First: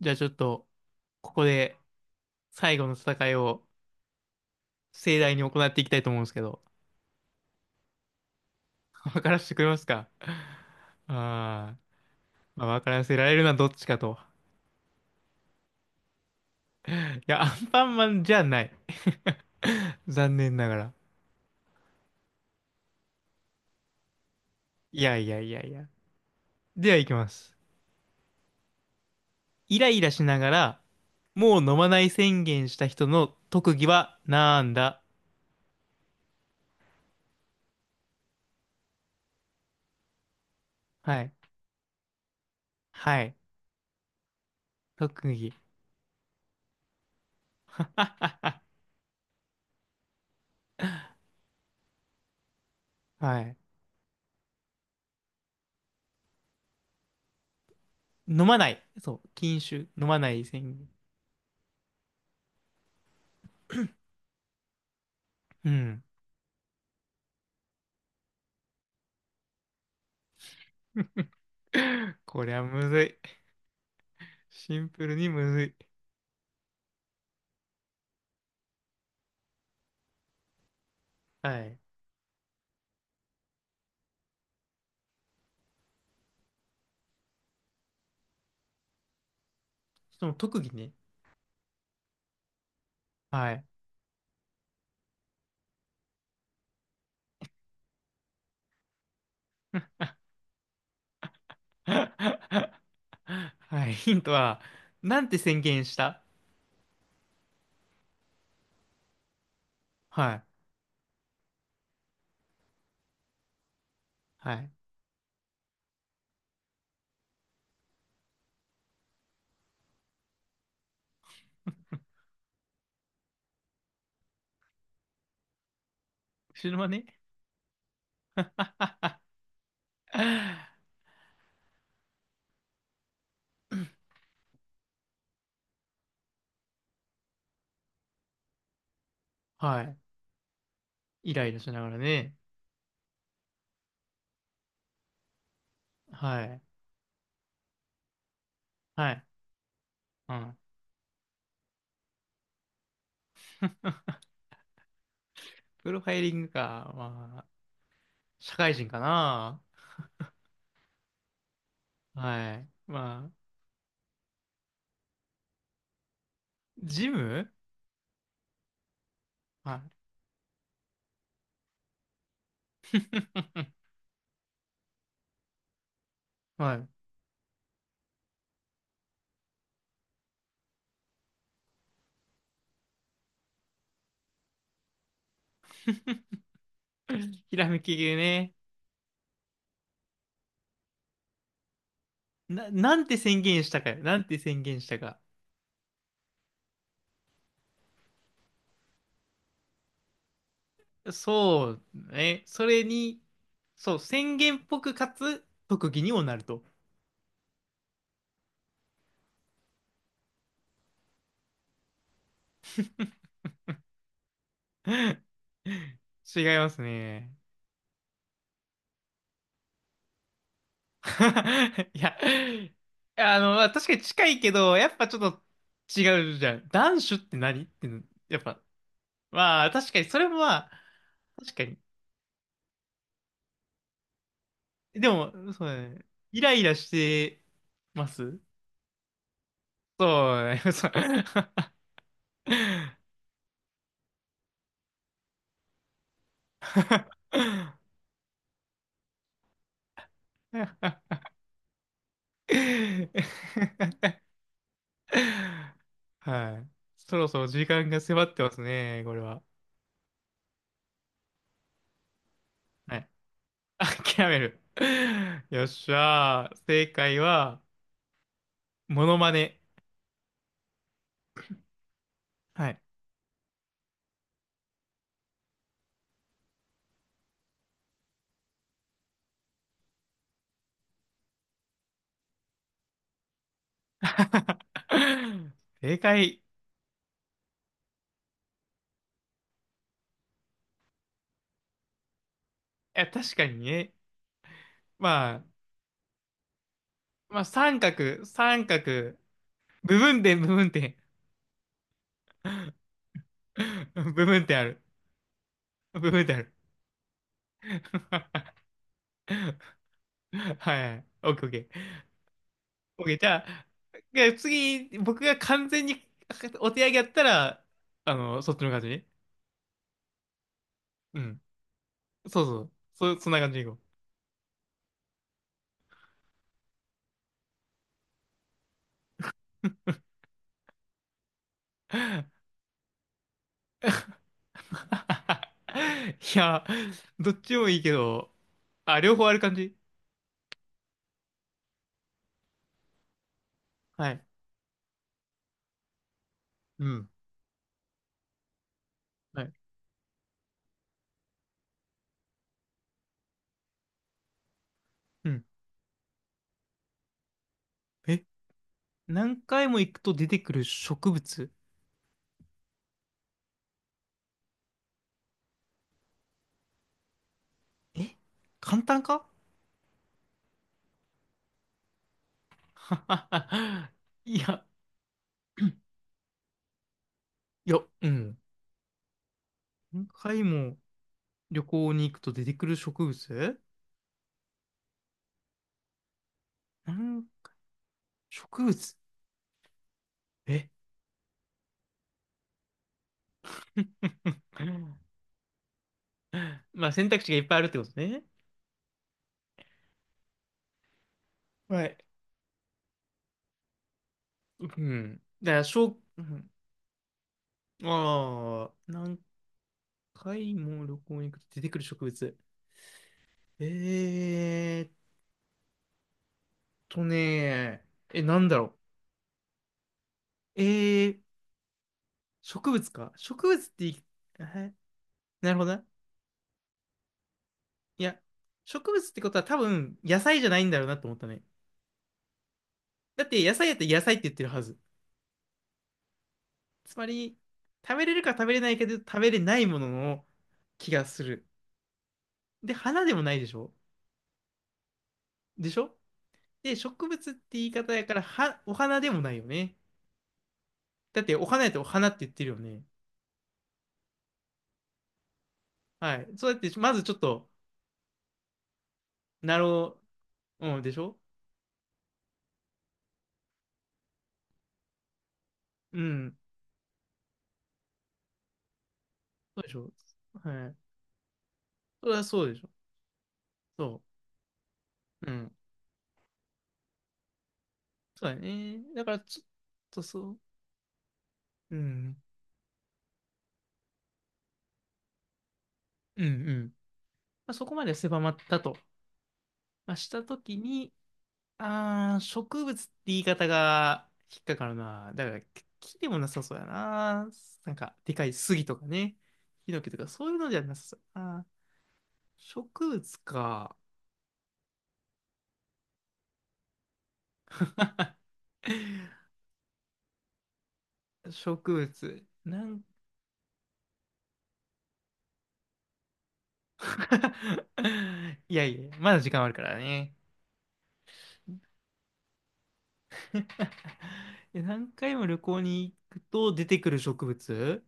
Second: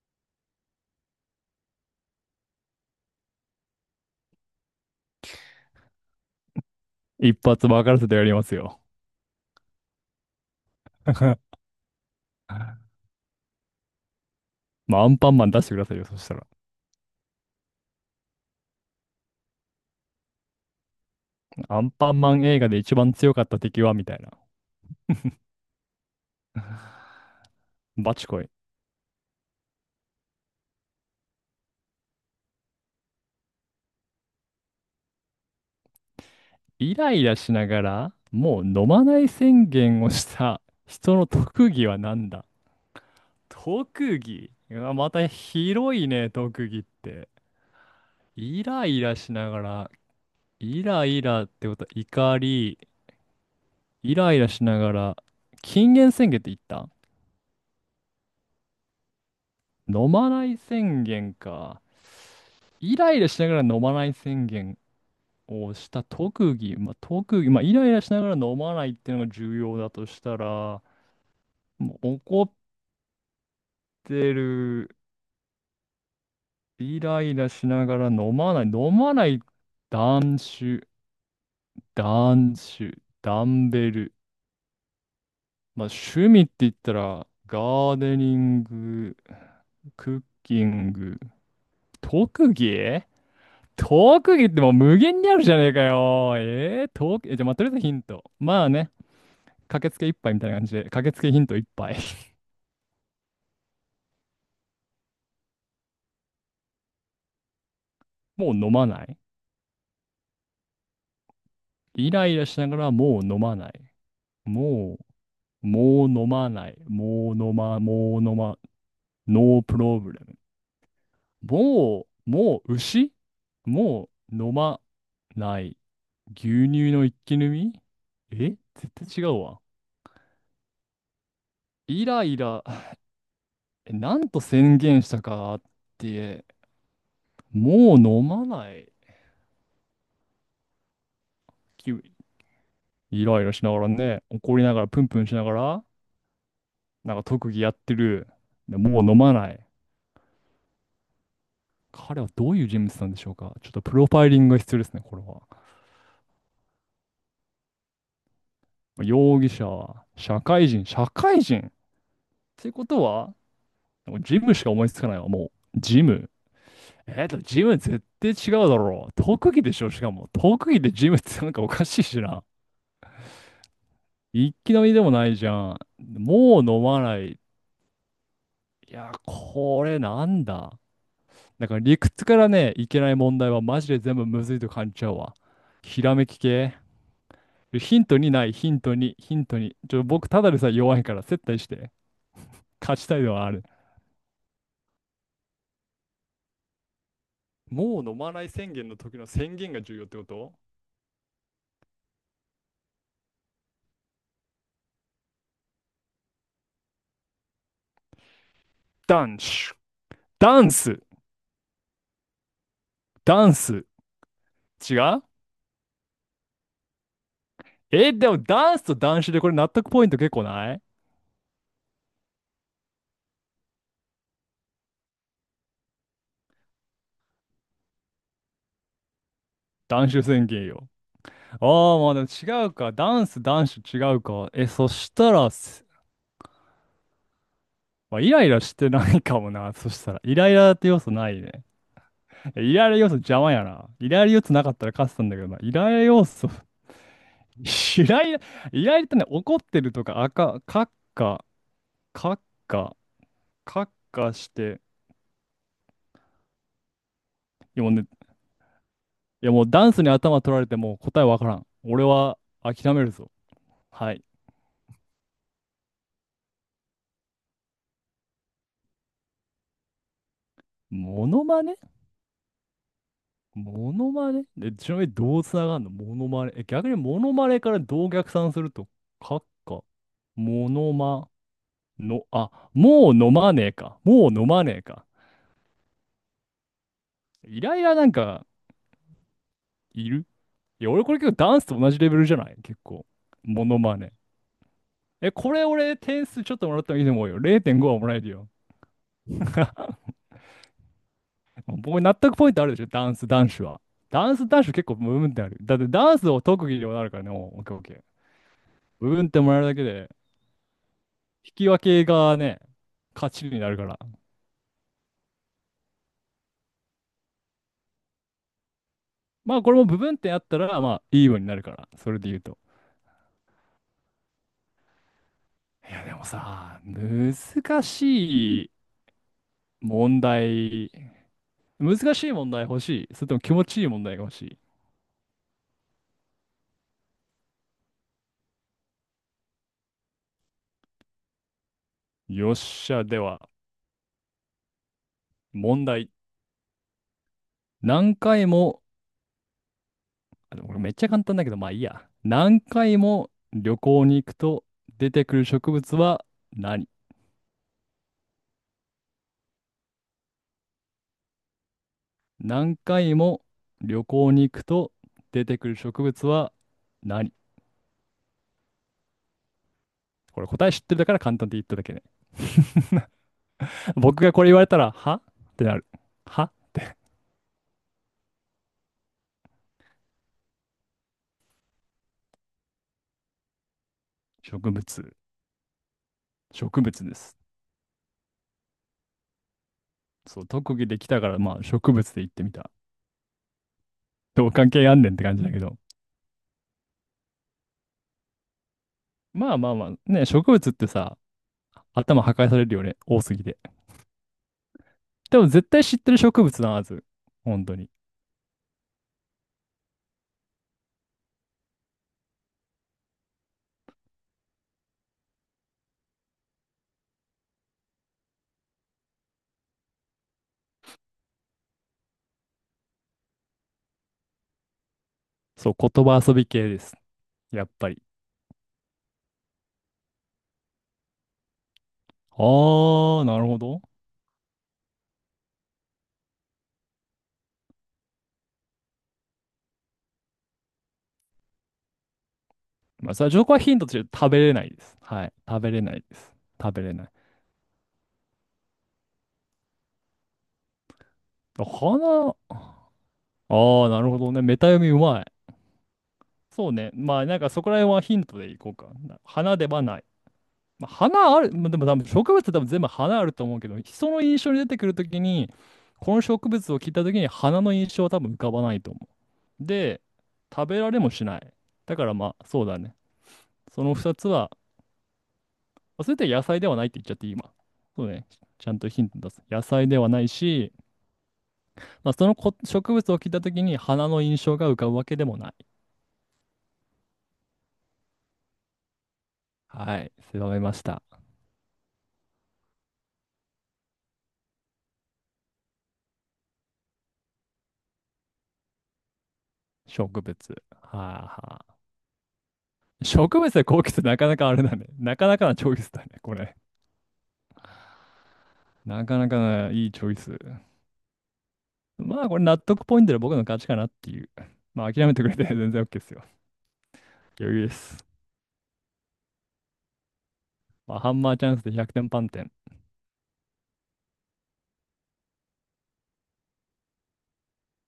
じゃあちょっと、ここで最後の戦いを盛大に行っていきたいと思うんですけど、一発分からせてやりますよ。分からせてくれますか？あ ー、まあ、分からせられるのはどっちかと。まあ、アンパンマン出してくださいよ、そしたら。いや、アンパンマンじゃない。残念ながら。アンパンマン映画で一番強かった敵はみたいな。いやいやいやいや。では行きます。バチコイ。イライラしながら、もう飲まない宣言した人の特技はなんだ？イライラしながら、もう飲まない宣言をした人はのい。特技は何だ。はい。特技、うわま特た技。広いね、特技って。イライラしながら、イライラってことは怒り、はい。イライラしながら、禁煙宣言って言った。飲まない。そう。禁酒。飲飲ままないない宣言。宣言か。イライラしながら飲まない宣言うをしん。た特技。まあ、特技。まあ、イライラしながら飲まないっていうのが重要だとしたら、もう 怒こっりゃむずい。てシンる、プルにむずい。イライラしながら飲まない。飲まない、断酒、はい。断酒、ダンベル。まあ、趣味って言ったら、ガーデニング、クッその特キ技ンね。グ、特技、はい。特技ってもう無限にあるじゃねえかよ。特技、え、じゃあ、まあ、とりあえずヒント。まあね、駆けつけ一杯みたいな感じで、駆けつけヒント一 杯。はい。ヒントは、なんて宣言した？ もう飲まない。はい。イライラしながらもう飲まない。はい。もう、もう飲まない。もう飲ま、もう飲ま、ノープロブレム。もう、もう牛、もう飲まない。牛後ろは乳のね。一気飲み、え絶対違うわ。イライラ、え、なんと宣言したかって、もう飲まないはい。イライラしなが気ら分。ね。イライラしながらね、怒りながらプンプンしながら、はい。なんか特技やってる。でもうは飲い。まない。うん。彼はどういう人物なんでしょうか、ちょっとプロファイリングが必要ですね、これは。プロファイリングか。まあ、社会人か容疑な。者は、社会人、社会人っはてい。いうことまあ、は、ジムしか思いつかないわ、もう。ジム。ジでもム。ジム絶対違うだろう。特技ではしょ、い。しかも。特技でジムってなんかおかしいしな。一気飲みでもないじゃん。もうは飲い。まない。いや、これなんだ。だから理屈からね、いけない問題はマジで全部むずいと感じちゃうわ。ひらめき系。ひらめきヒン系トにない、ね。ヒントに、ヒントに。ちょ、僕ただでさえ弱いから接待して。な勝んちてたいの宣はある。言したかよ。なんて宣言したか。もう飲まない宣言の時の宣言が重要ってこと。そうね。それに、そう、宣言っぽくかつ特技にもなると。ダンス、ダンス。ダンス。違 う。違いますね。え、でもダンスとダンシュでこれ納得ポイント結構ない。 いや、まあ確かに近いけど、やっぱちょっと違うじゃん。男子って何って、やっぱ、まあ確かダにンそシュれも宣ま言あ、よ。確かあに。あ、まあでも違うか。ダンス、ダンシュ違うか。え、そでしたも、ら、そうだね。イライラしてままあ、イす。ライラしてないかもな。そしたら、イそうライね。ラっそてう。 要素ないね。イライラ要素邪魔やな。イライラ要素なかったら勝ってたんだけどな。イライラ要素、イライラ、イライラってね、怒ってるとか、あか、かっ か、かっか、かっ かして、はい。そろそろい時や間もうがね、迫ってますね、これは。いやもうダンスに頭取られてもう答えわからん。俺は諦はめい。るぞ。は い。諦める。よっしゃー。正解は、モノマネ。モノマネ、はい。モノマネで、ちなみにどうつながんのモノマネ。え、逆にモノマネからどう逆算すると、かっか、モノマ、の、あ、もう飲まねえか。もう飲まねえか。正解。いイライラなんかいる、いや、俺これ結構ダンスと同じレベルじゃない結構。や、確かにモノね。マネ。え、まあ、これ俺点数ちょっともらった方がいいと思うよ。まあ、三0.5はもらえ角、るよ。三角、部分点、部分点。僕納得ポイントあるでしょ、ダンス男子は。部ダン分ス点あ男子る。結構部分点ある。だって部ダン分ス点あをる。特技でもなるからね。もうオッケーオッケー。部分点もらえるだ けで、はい。オッケーオッ引ケき分ー。けがね、OK、じ勝ゃちにあ、なるから。で次、僕が完全にお手上げやったら、そっちの感じね。まあこれも部分点あったら、まあういいようん。になるから。それで言うそうと。そう。そんな感じでいこう。いやでもさ、難しい。問題、難しい 問題欲しい。それとも気持ちいい問題が欲しいや、どっちもいいけど、あ、両方ある感じ。い。よっしゃ、では、はい。問題。うん。何回も、はい。あでもこれめっちゃ簡単だけど、まあいいや。何回も旅行に行くと出てうくん。る植物は何？え、何回も行くと出てくる植物？何回も旅行に行くと出てくる植物は何？え、簡単か？ これ答え知ってるだから簡単って言っただけね。僕がいこれ言わや、れたら、はってなる。は、いや、うん。何回も旅行に行くと出てくる植物？植物。植物です。何？植物？そう、え？ 特技できたから、まあ植物で言ってみた。どう関係あんねんって感じだけど。まあ選択肢がいっぱいあるってことね。まあまあまあ、ね、植物ってさ、はい。頭破壊されるよね、多すぎて。うん。でもだから、絶し対ょ知ってるう植ん、物なはず。本当に。ああ、何回も旅行に行くと出てくる植物。えーっとね、え、なんだろう。植物か。植物ってい、えなるほそう、どな。言葉遊び系です。やっぱり。いや、植物ってことは多分野菜じゃないんだろうなと思ったね。あー、だっなてる野ほ菜やっど。たら野菜って言ってるはず。つまり、食べれるか食べれないけど食べれないものの気がする。で、花まであ、もそれはない情でし報はょ？ヒントとして食べれないです。はい。食でべしれょ？ないです。食で、べれな植い。物って言い方やから、お花でもないよね。だって、お花やったらお花って言っ花、てるあよね。ー、なるほどね。メタ読みうまい。はい。そうやっそて、うね。まずちょっまあ、なんと、かそこら辺はヒントでいこうか。花なではなろい。う、うん、まあ、でしょ？花ある、まあ、でも多分植物って多分全部花あると思うけど、人の印象に出てくるときに、うこのん。植物を聞いたときに花の印象は多分浮かばないと思そうう。でしょ？で、は食べらい。れもしない。だかそれらはまそあ、うでそしうょ？だね。そのそ2つは、う。うん。まあそれって野菜ではないって言っちゃっていい今。そうそね。うだちゃんね。とヒだンかトら、出ちょす。っ野菜でとはそないう。し、うまあ、ん。そのこ植物を聞いたときに花の印象が浮かぶわけでもない。うん、うん。まあ、そこまで狭まったと。まあ、はしい。たと狭きめましに、た。あー、植物って言い方が引っかかるな。だから、木でもなさそうやな。なんか、でかい杉とかね。ヒノキと植か、そう物。いうのじゃなさそうはやあな。は植あ。物植物でか。高気質なかなかあれだね。なかなかなチョイスだね、これ。なかなかね、いいチョイス。植ま物。あ、これ納なん得か。 ポイントで僕の勝ちかなっていう。まあ、諦めてくれて全然 OK ですよ。余裕です。いやいや、まだ時間あるからね。まあ、ハンマーチャンスで100点満点。え、何回も旅行に行くと出てくる植物、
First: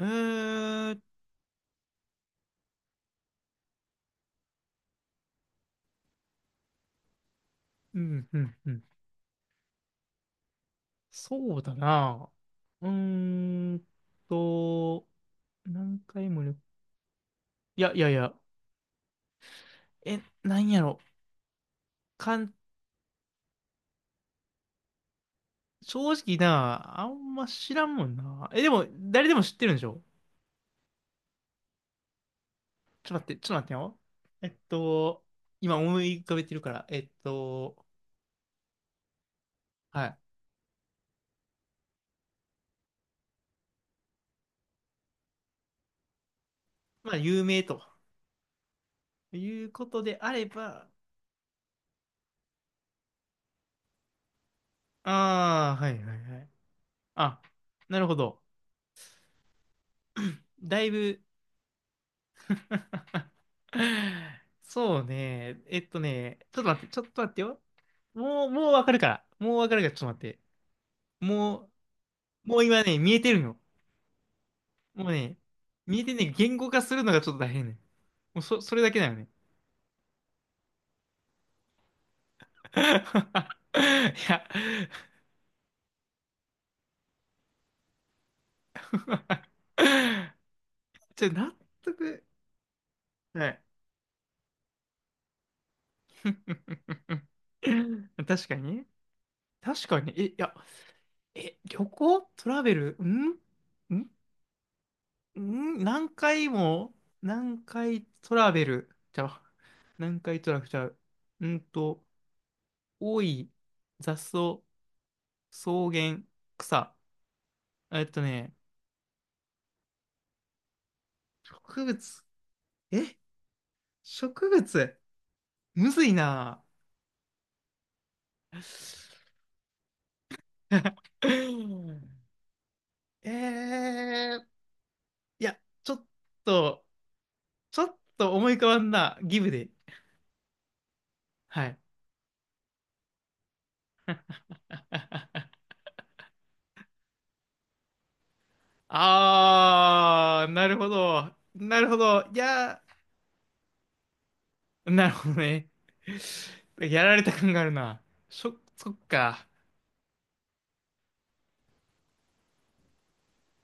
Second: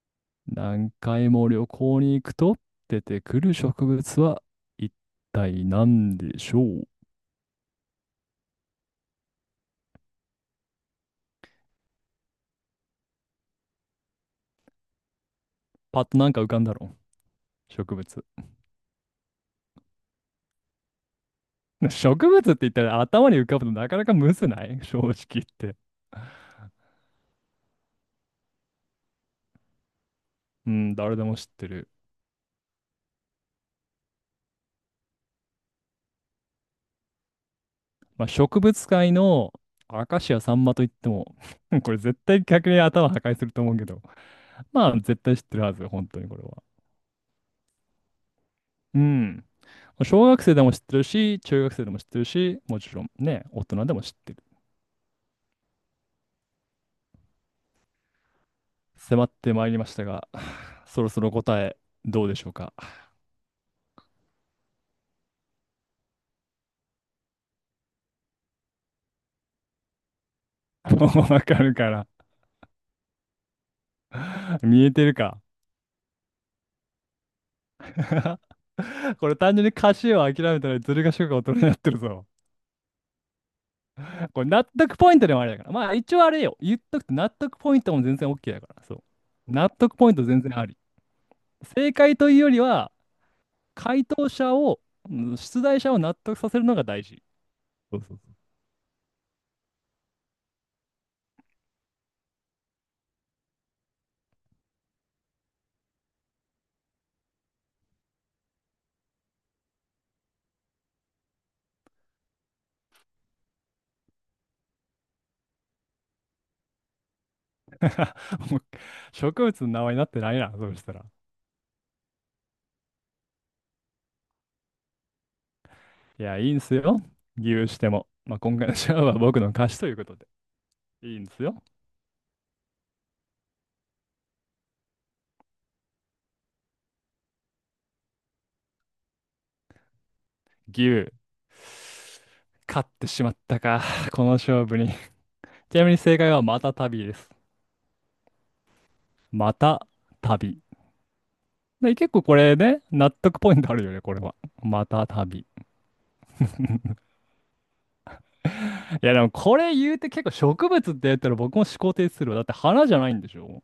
え何ー、回も旅行に行くと出てくる植物は一体何でしょう？うん、うん、うん。そうだな。うーんと、何パッとな回んかも浮旅、かんだろういや植いやい物。や、え、なんやろ。植か物ん、って言ったら頭に浮かぶとなかなかむずない、正直言って。正直な、あんま知らんもんな。え、でも、誰でも知ってるんでしょ？うん、誰でも知ってる。ちょっと待って、ちょっと待ってよ。えっと、今思い浮かべてるから、まあ、植物界のはアい。カシアサンマといっても これ絶対逆に頭破壊すると思うけど、まあ、絶対知ってるはず、本当にこれは。まあ、有名とうん。いうことで小あ学れ生でも知っば、てるし、中学生でも知ってるし、もちろんね、大人でも知ってる。ああ、はいはいはい。あ、なるほど。迫ってまいりましたが、だ いそろぶ、そろ答え、どうでしょうか。そうね。ちょっと待って、ちょっと待ってよ。もうわかるから。もうわかるから、ちょっと待って。もうわかもるから。うもう今ね、見えてるの。見えてもうるね、か。見えてんねんけど言語化するのがちょっと大変ねん。も うそ、それだけだよね。これ単純に歌詞を諦めたらずる賢く大人になってるぞ。いや、これ納得ポイントでもあれだから。まあ一応あれよ。言っとくと納得ポイントも全然 OK だから。そう。納得ポイント全然あり。納正解得。というよりは、はい。回答者を、うん、出題者を納得させるのが大事。そうそう確かにね。確かに。え、いや、え、旅行トラベルんんん何回も、何回トラベルじゃう何回トラベルちゃう。うんと、多い、雑草、草原、草。そう。えっと ね、もう植物の名前になってないな、そうしたら。植物。え、植物。むずいいや、いいんな。すよ。牛しても。まあ、今回のシャアは僕 の貸しということで。いいんですよ。えー、いや、と、ちょっと思い浮かばんな。ギブで。牛。はい。勝ってしまったか、この勝負に。ちなみに正解はまた旅です。またあー、旅。なるほど。なるで、ほ結ど。構こいれやね、納得ポイントあるよね、これは。まー、たなるほど旅。いね。やられた感があるな。しょ、そっや、でもか。これ言うて結構植物って言ったら僕も思考停止するわ。だって花じゃないんでしょ？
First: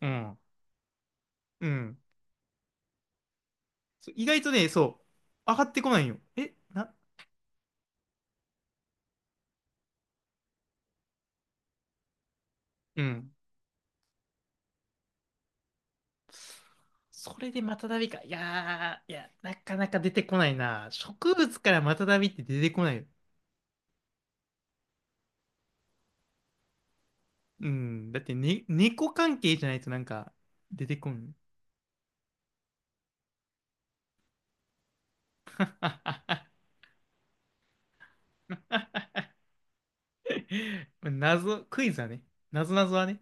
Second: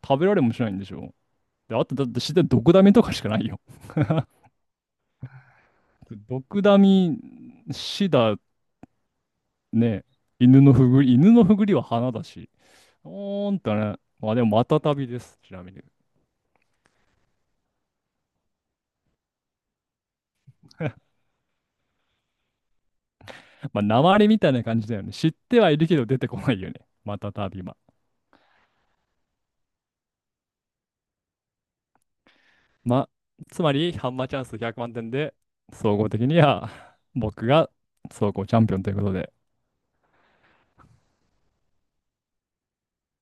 う食べらん。れもしないんでしょ？うで、あとん。だって自然毒ダミとかしかないよ。そう意外とね、そう。上がってこないよ。え、毒ダな、ミ、死だね。犬のふぐり、犬のふぐりは花だし。うん。おーんとね。まあでも、またたびです。ちなみに。それでマタダビか。いやー、いや、なかなか出てこないな。植物からマタダビって出てこないよ。まあ、訛りみたいな感じだよね。知ってはいるけど出てこないよね、またたびうは。ん。だって、ね、猫関係じゃないとなんか出てこん。まあ、つまり、ハンマーチャンス100万点で、総合的に は僕が総合チャンピオンということで。謎、クイズはね。謎謎はね。